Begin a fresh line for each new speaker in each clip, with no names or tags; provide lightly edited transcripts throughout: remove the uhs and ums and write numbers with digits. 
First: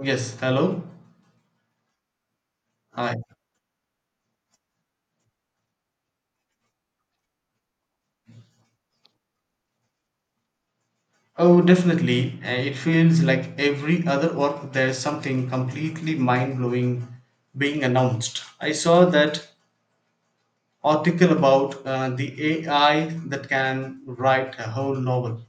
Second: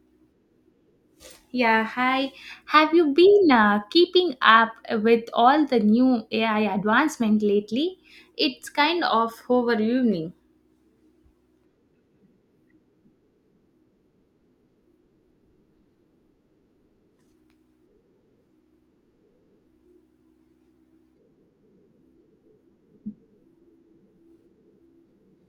Yes, hello.
Yeah, hi. Have you
Hi.
been keeping up with all the new AI advancement lately? It's kind of overwhelming.
Oh, definitely. It feels like every other work there's something completely mind-blowing being announced. I saw that article about the AI that can write a whole novel.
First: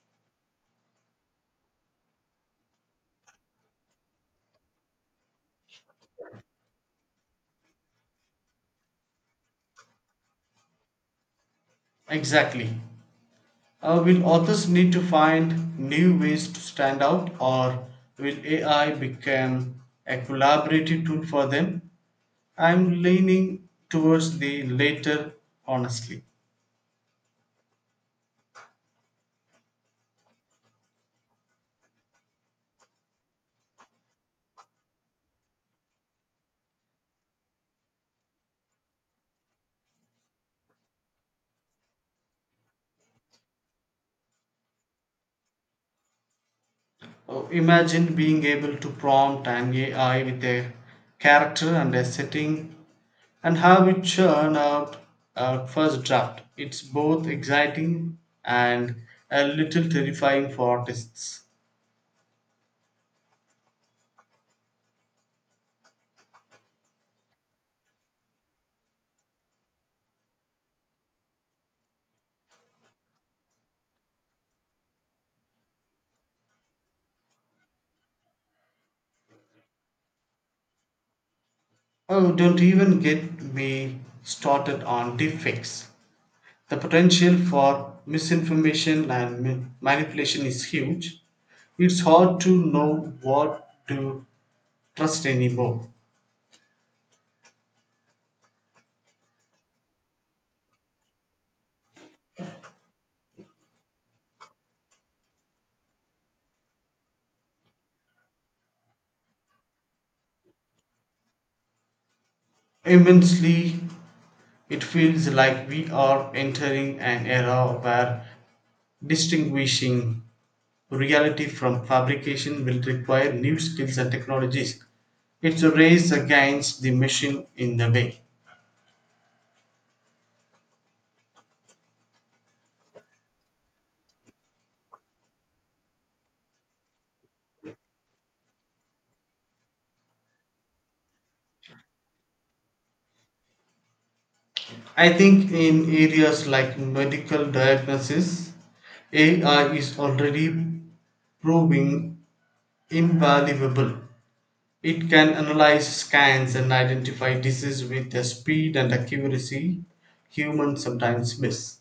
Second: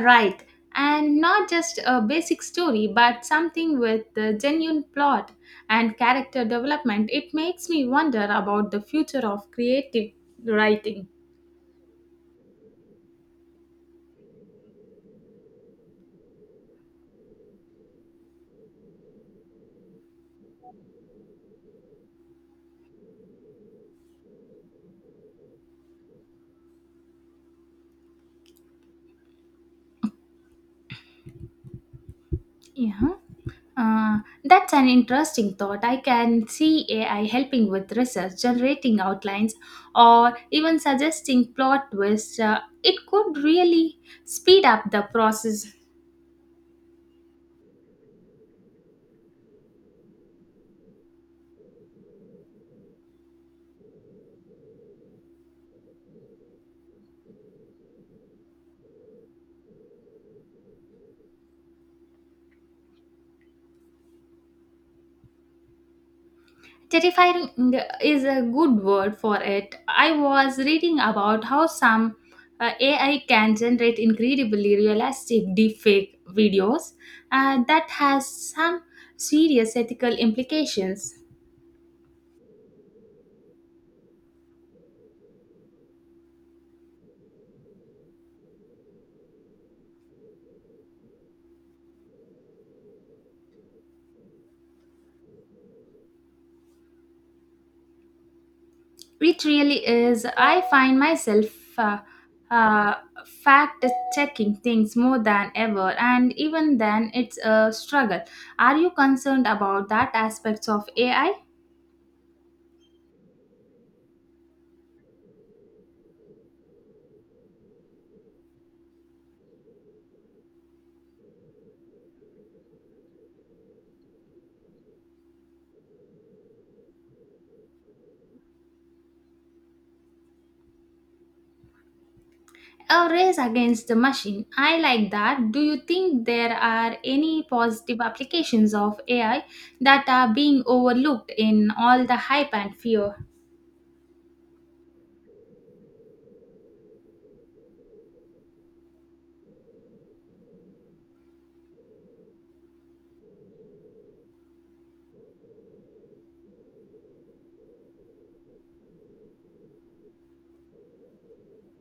Right. And not just a basic story, but something with a genuine plot and character development. It makes me wonder about the future of creative writing.
Exactly. Will authors need to find new ways to stand out, or will AI become a collaborative tool for them? I'm leaning towards the latter, honestly.
Yeah. Uh, that's an interesting thought. I can see AI helping with research, generating outlines, or even suggesting plot twists. It could really speed up the process.
Oh, imagine being able to prompt an AI with a character and a setting and have it churn out a first draft. It's both exciting and a little terrifying for artists.
Terrifying is a good word for it. I was reading about how some AI can generate incredibly realistic deepfake videos that has some serious ethical implications.
Oh, don't even get me started on deepfakes. The potential for misinformation and manipulation is huge. It's hard to know what to trust anymore.
It really is. I find myself uh, uh, fact checking things more than ever, and even then, it's a struggle. Are you concerned about that aspects of AI?
Immensely. It feels like we are entering an era where distinguishing reality from fabrication will require new skills and technologies. It's a race against the machine in a way.
A race against the machine. I like that. Do you think there are any positive applications of AI that are being overlooked in all the hype and fear?
I think in areas like medical diagnosis, AI is already proving invaluable. It can analyze scans and identify disease with a speed and accuracy humans sometimes miss.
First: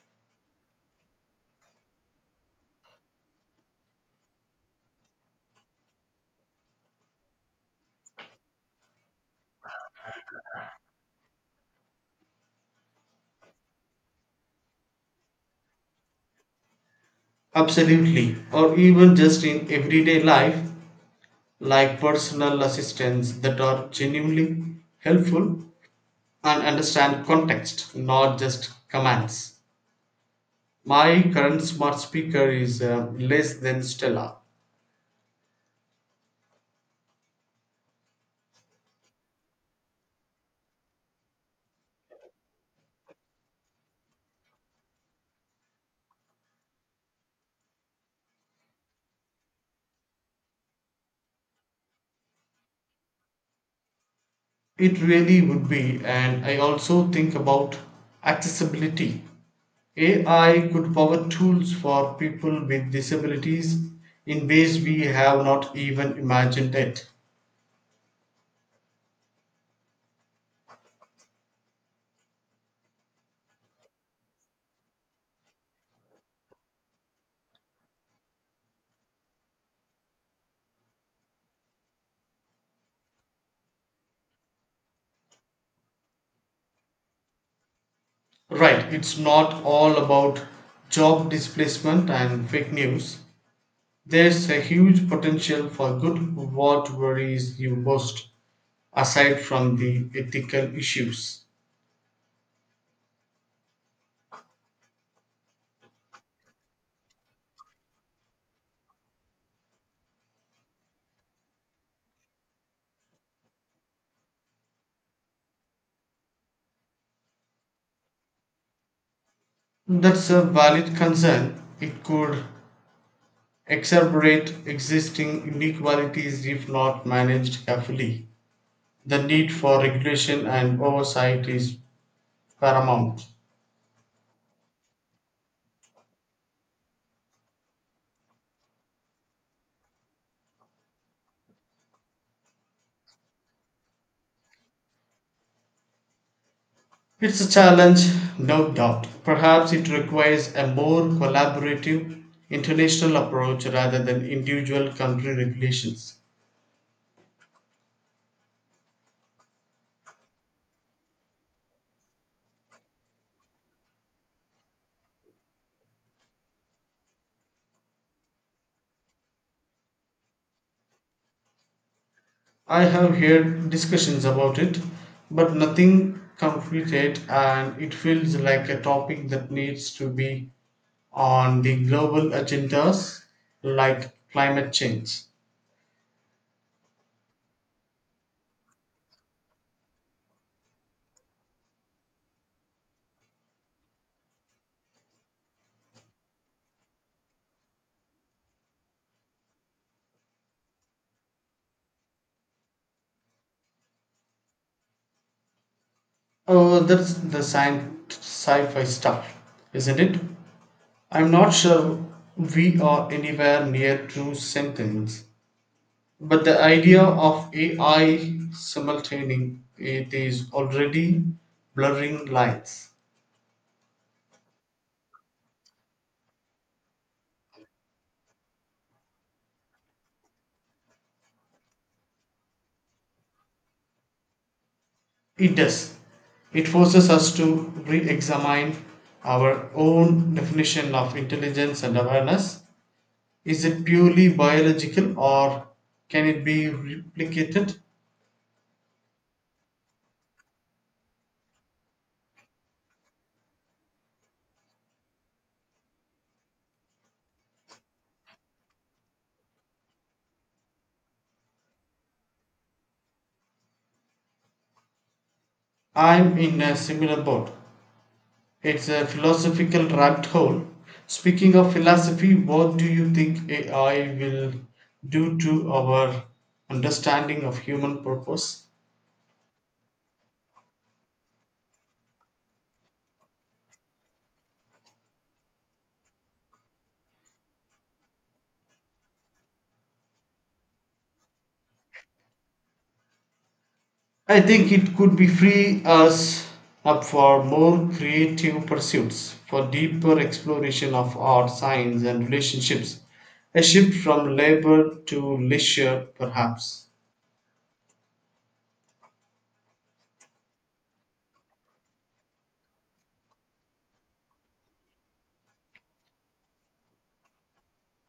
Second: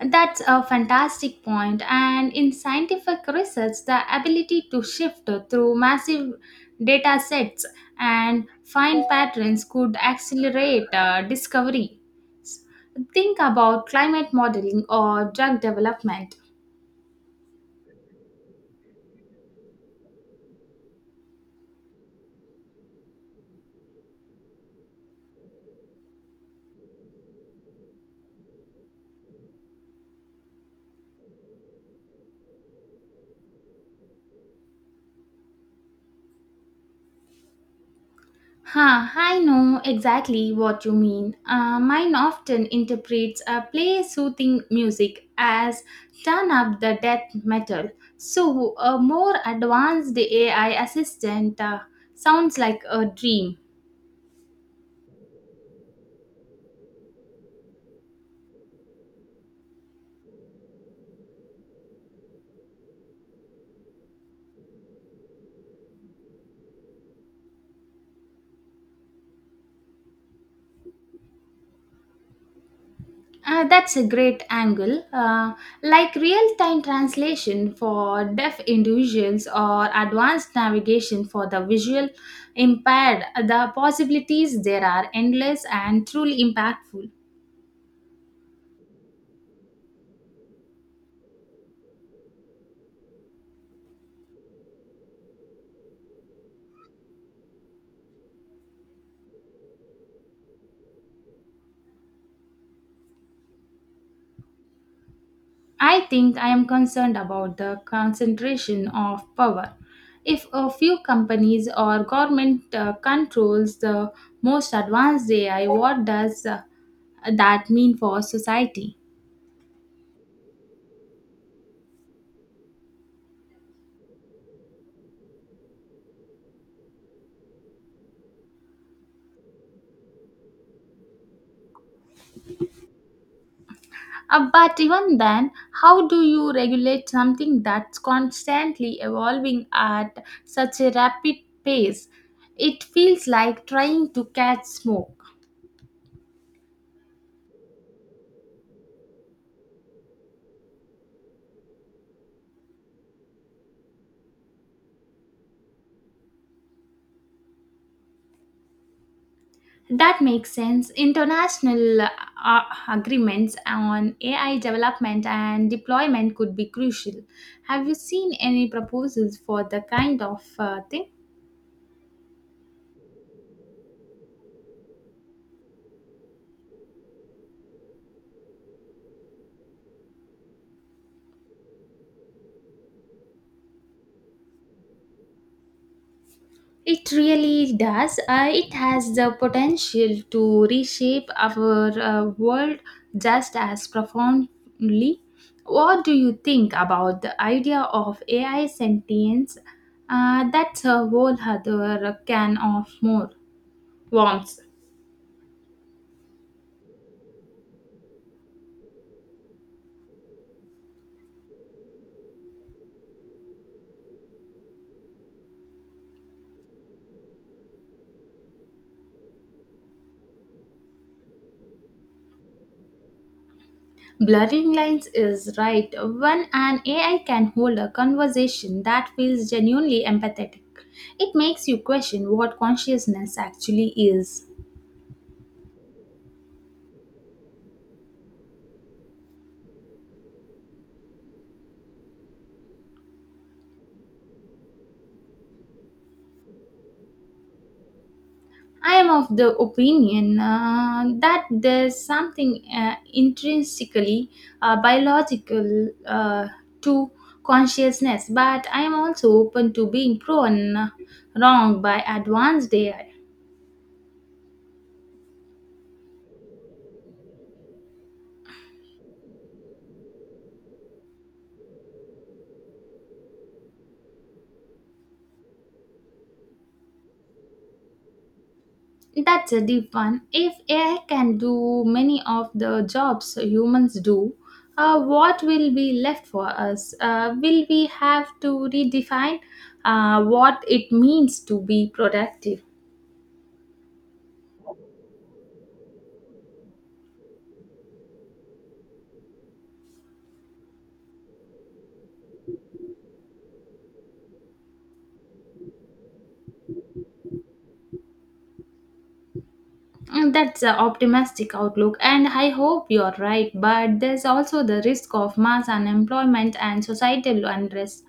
That's a fantastic point. And in scientific research, the ability to shift through massive data sets and find patterns could accelerate discovery. Think about climate modeling or drug development.
Absolutely. Or even just in everyday life, like personal assistants that are genuinely helpful and understand context, not just commands. My current smart speaker is less than Stella.
Huh, I know exactly what you mean. Mine often interprets a play soothing music as turn up the death metal. So, a more advanced AI assistant sounds like a dream.
It really would be, and I also think about accessibility. AI could power tools for people with disabilities in ways we have not even imagined yet.
That's a great angle. Like real time translation for deaf individuals or advanced navigation for the visual impaired, the possibilities there are endless and truly impactful.
Right, it's not all about job displacement and fake news. There's a huge potential for good. What worries you most, aside from the ethical issues?
I think I am concerned about the concentration of power. If a few companies or government controls the most advanced AI, what does that mean for society?
That's a valid concern. It could exacerbate existing inequalities if not managed carefully. The need for regulation and oversight is paramount.
But even then, how do you regulate something that's constantly evolving at such a rapid pace? It feels like trying to catch smoke.
It's a challenge, no doubt. Perhaps it requires a more collaborative international approach rather than individual country regulations.
That makes sense. International uh, agreements on AI development and deployment could be crucial. Have you seen any proposals for the kind of thing?
I have heard discussions about it, but nothing concrete yet, and it feels like a topic that needs to be on the global agendas like climate change.
It really does. It has the potential to reshape our world just as profoundly. What do you think about the idea of AI sentience? That's a whole other can of more worms.
Oh, that's the science sci fi stuff, isn't it? I'm not sure we are anywhere near true sentience, but the idea of AI simultaneing it is already blurring lines.
Blurring lines is right when an AI can hold a conversation that feels genuinely empathetic. It makes you question what consciousness actually is.
It does. It forces us to re examine our own definition of intelligence and awareness. Is it purely biological or can it be replicated?
I am of the opinion that there's something intrinsically biological to consciousness, but I am also open to being proven wrong by advanced AI.
I'm in a similar boat. It's a philosophical rabbit hole. Speaking of philosophy, what do you think AI will do to our understanding of human purpose?
That's a deep one. If AI can do many of the jobs humans do, what will be left for us? Will we have to redefine what it means to be productive?
I think it could be free us up for more creative pursuits, for deeper exploration of art, science, and relationships. A shift from labor to leisure, perhaps.
Mm, that's an optimistic outlook, and I hope you're right. But there's also the risk of mass unemployment and societal unrest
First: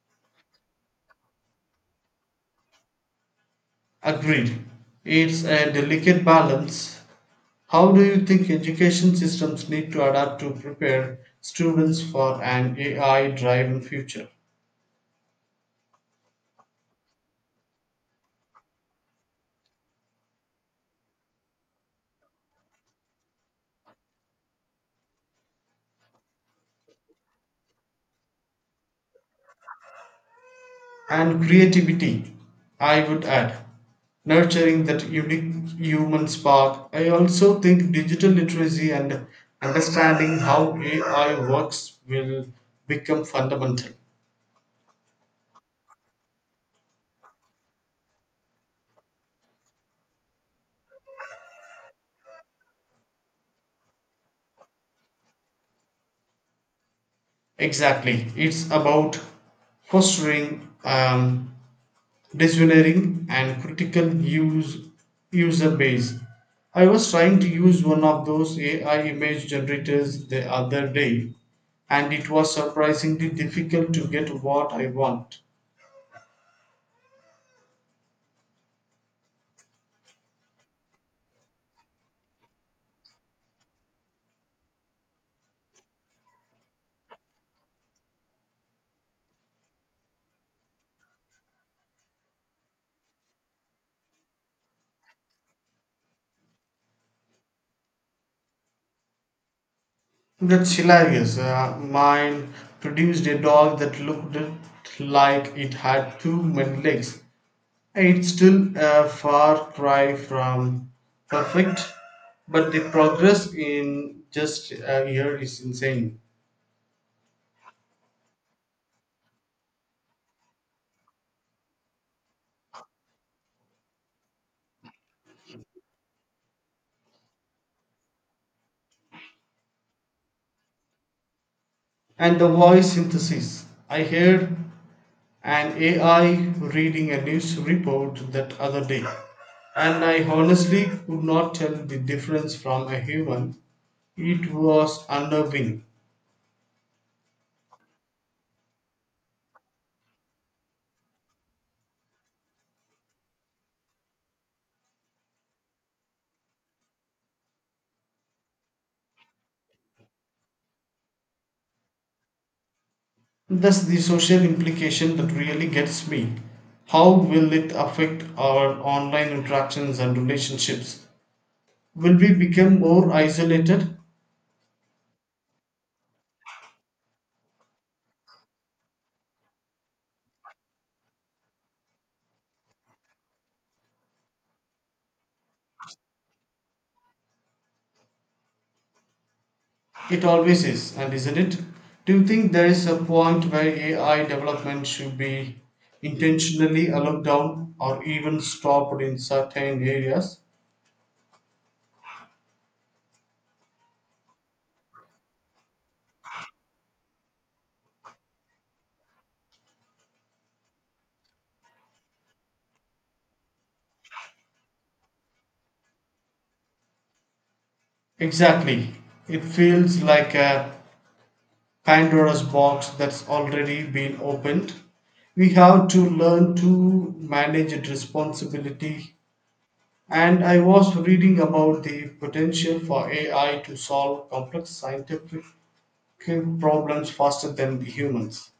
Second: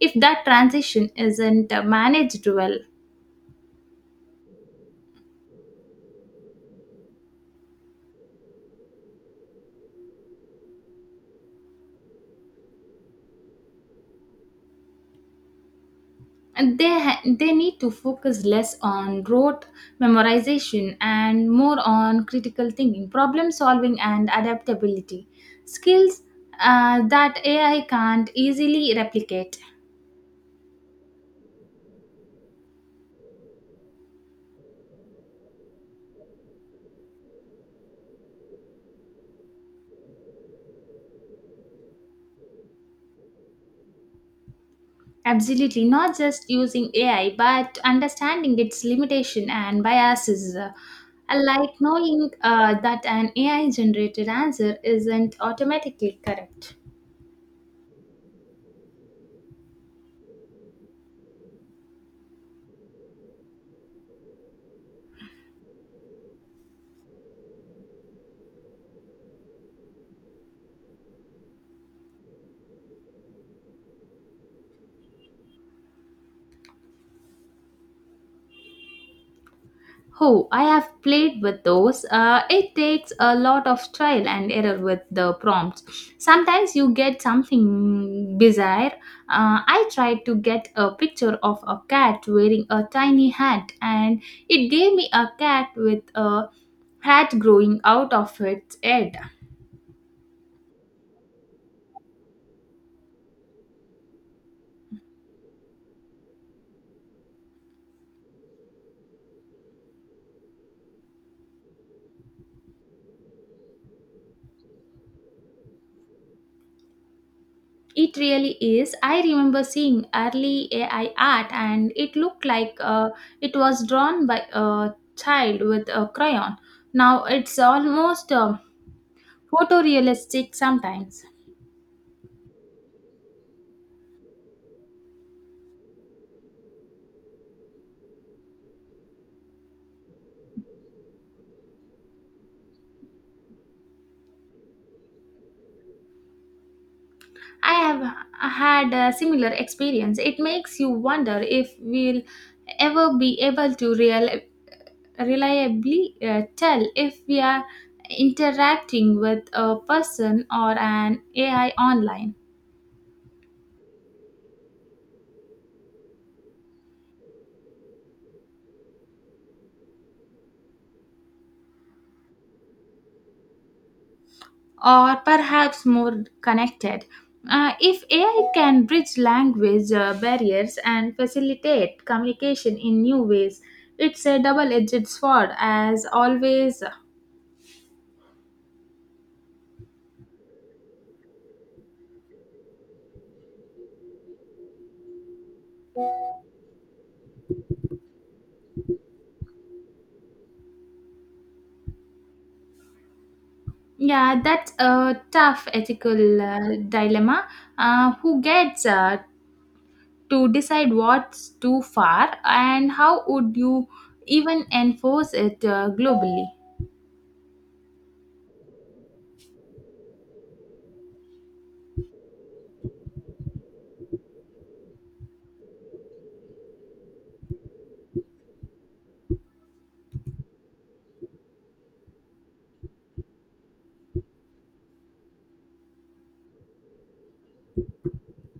if that transition isn't managed well.
Agreed. It's a delicate balance. How do you think education systems need to adapt to prepare students for an AI driven future?
And they need to focus less on rote memorization and more on critical thinking problem solving and adaptability skills that AI can't easily replicate.
And creativity, I would add, nurturing that unique human spark. I also think digital literacy and understanding how AI works will become fundamental.
Absolutely, not just using AI but understanding its limitation and biases, like knowing that an AI generated answer isn't automatically correct.
Exactly. It's about fostering Visioneering and critical use user base. I was trying to use one of those AI image generators the other day, and it was surprisingly difficult to get what I want.
Oh, I have played with those. It takes a lot of trial and error with the prompts. Sometimes you get something bizarre. I tried to get a picture of a cat wearing a tiny hat, and it gave me a cat with a hat growing out of its head.
That's hilarious. Mine produced a dog that looked like it had too many legs. It's still a far cry from perfect, but the progress in just a year is insane.
It really is. I remember seeing early AI art, and it looked like it was drawn by a child with a crayon. Now it's almost photorealistic sometimes.
And the voice synthesis. I heard an AI reading a news report that other day, and I honestly could not tell the difference from a human. It was unnerving.
I have had a similar experience. It makes you wonder if we'll ever be able to reliably tell if we are interacting with a person or an AI online,
That's the social implication that really gets me. How will it affect our online interactions and relationships? Will we become more isolated?
or perhaps more connected. If AI can bridge language barriers and facilitate communication in new ways, it's a double edged sword as always.
It always is, and isn't it? Do you think there is a point where AI development should be intentionally allowed down or even stopped in certain areas?
Yeah, that's a tough ethical dilemma. Who gets to decide what's too far and how would you even enforce it globally?
Exactly. It feels like a Pandora's box that's already been opened. We have to learn to manage it responsibility. And I was reading about the potential for AI to solve complex scientific problems faster than the humans.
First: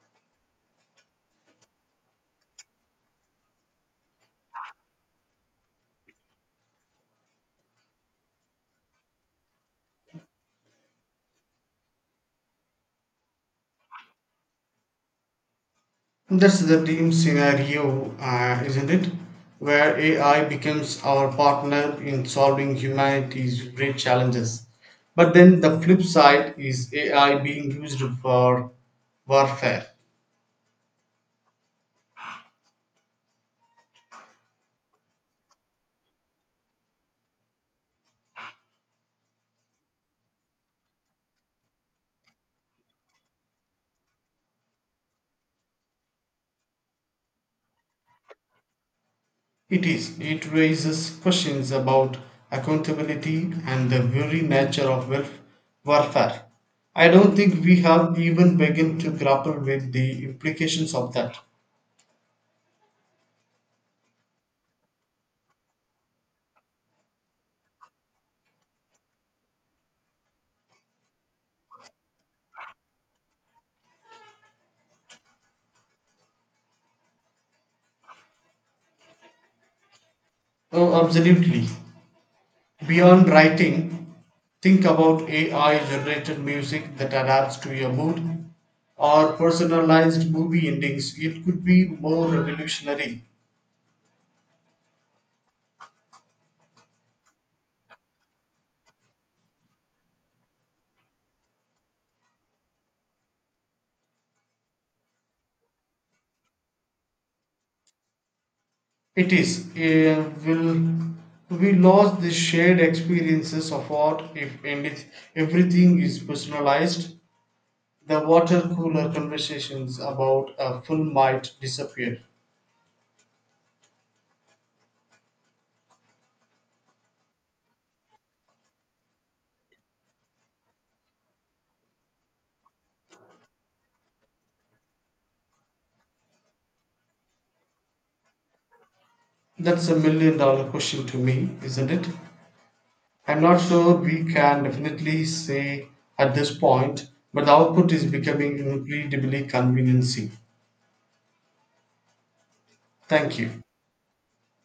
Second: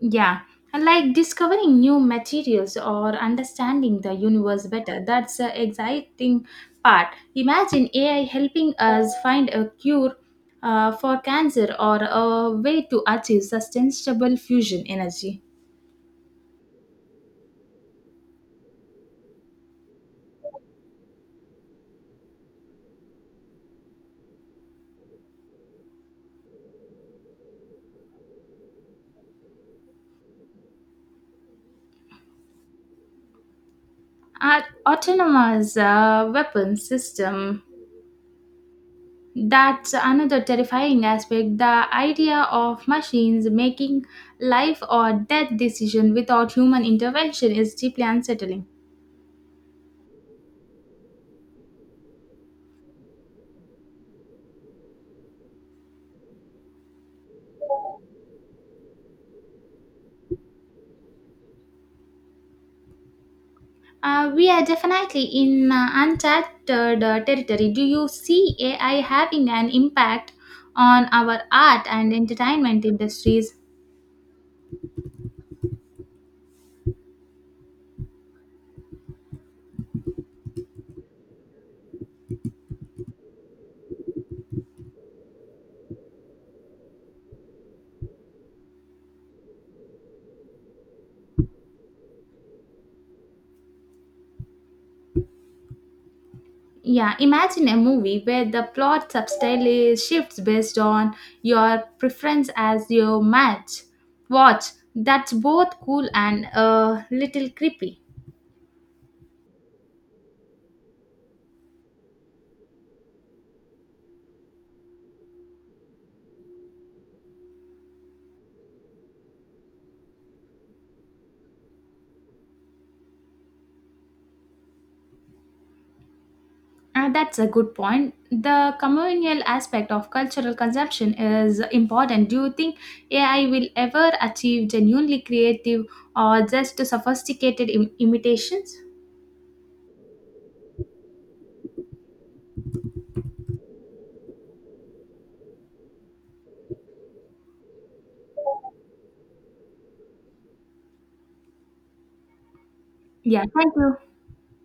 Yeah, like discovering new materials or understanding the universe better. That's the exciting part. Imagine AI helping us find a cure for cancer or a way to achieve sustainable fusion energy.
That's the dream scenario, isn't it? Where AI becomes our partner in solving humanity's great challenges. But then the flip side is AI being used for warfare.
An autonomous weapon system. That's another terrifying aspect. The idea of machines making life or death decision without human intervention is deeply unsettling.
It is. It raises questions about accountability and the very nature of warfare. I don't think we have even begun to grapple with the implications of that.
We are definitely in uncharted territory. Do you see AI having an impact on our art and entertainment industries?
Oh, absolutely. Beyond writing, think about AI generated music that adapts to your mood or personalized movie endings. It could be more revolutionary.
Yeah, imagine a movie where the plot subtly shifts based on your preference as your match. Watch, that's both cool and a little creepy.
It is. Will we lost the shared experiences of art if everything is personalized? The water cooler conversations about a film might disappear.
That's a good point. The communal aspect of cultural consumption is important. Do you think AI will ever achieve genuinely creative or just sophisticated imitations?
That's a million dollar question to me, isn't it? I'm not sure we can definitely say at this point, but the output is becoming incredibly convincing. Thank
Yeah,
you.
thank you.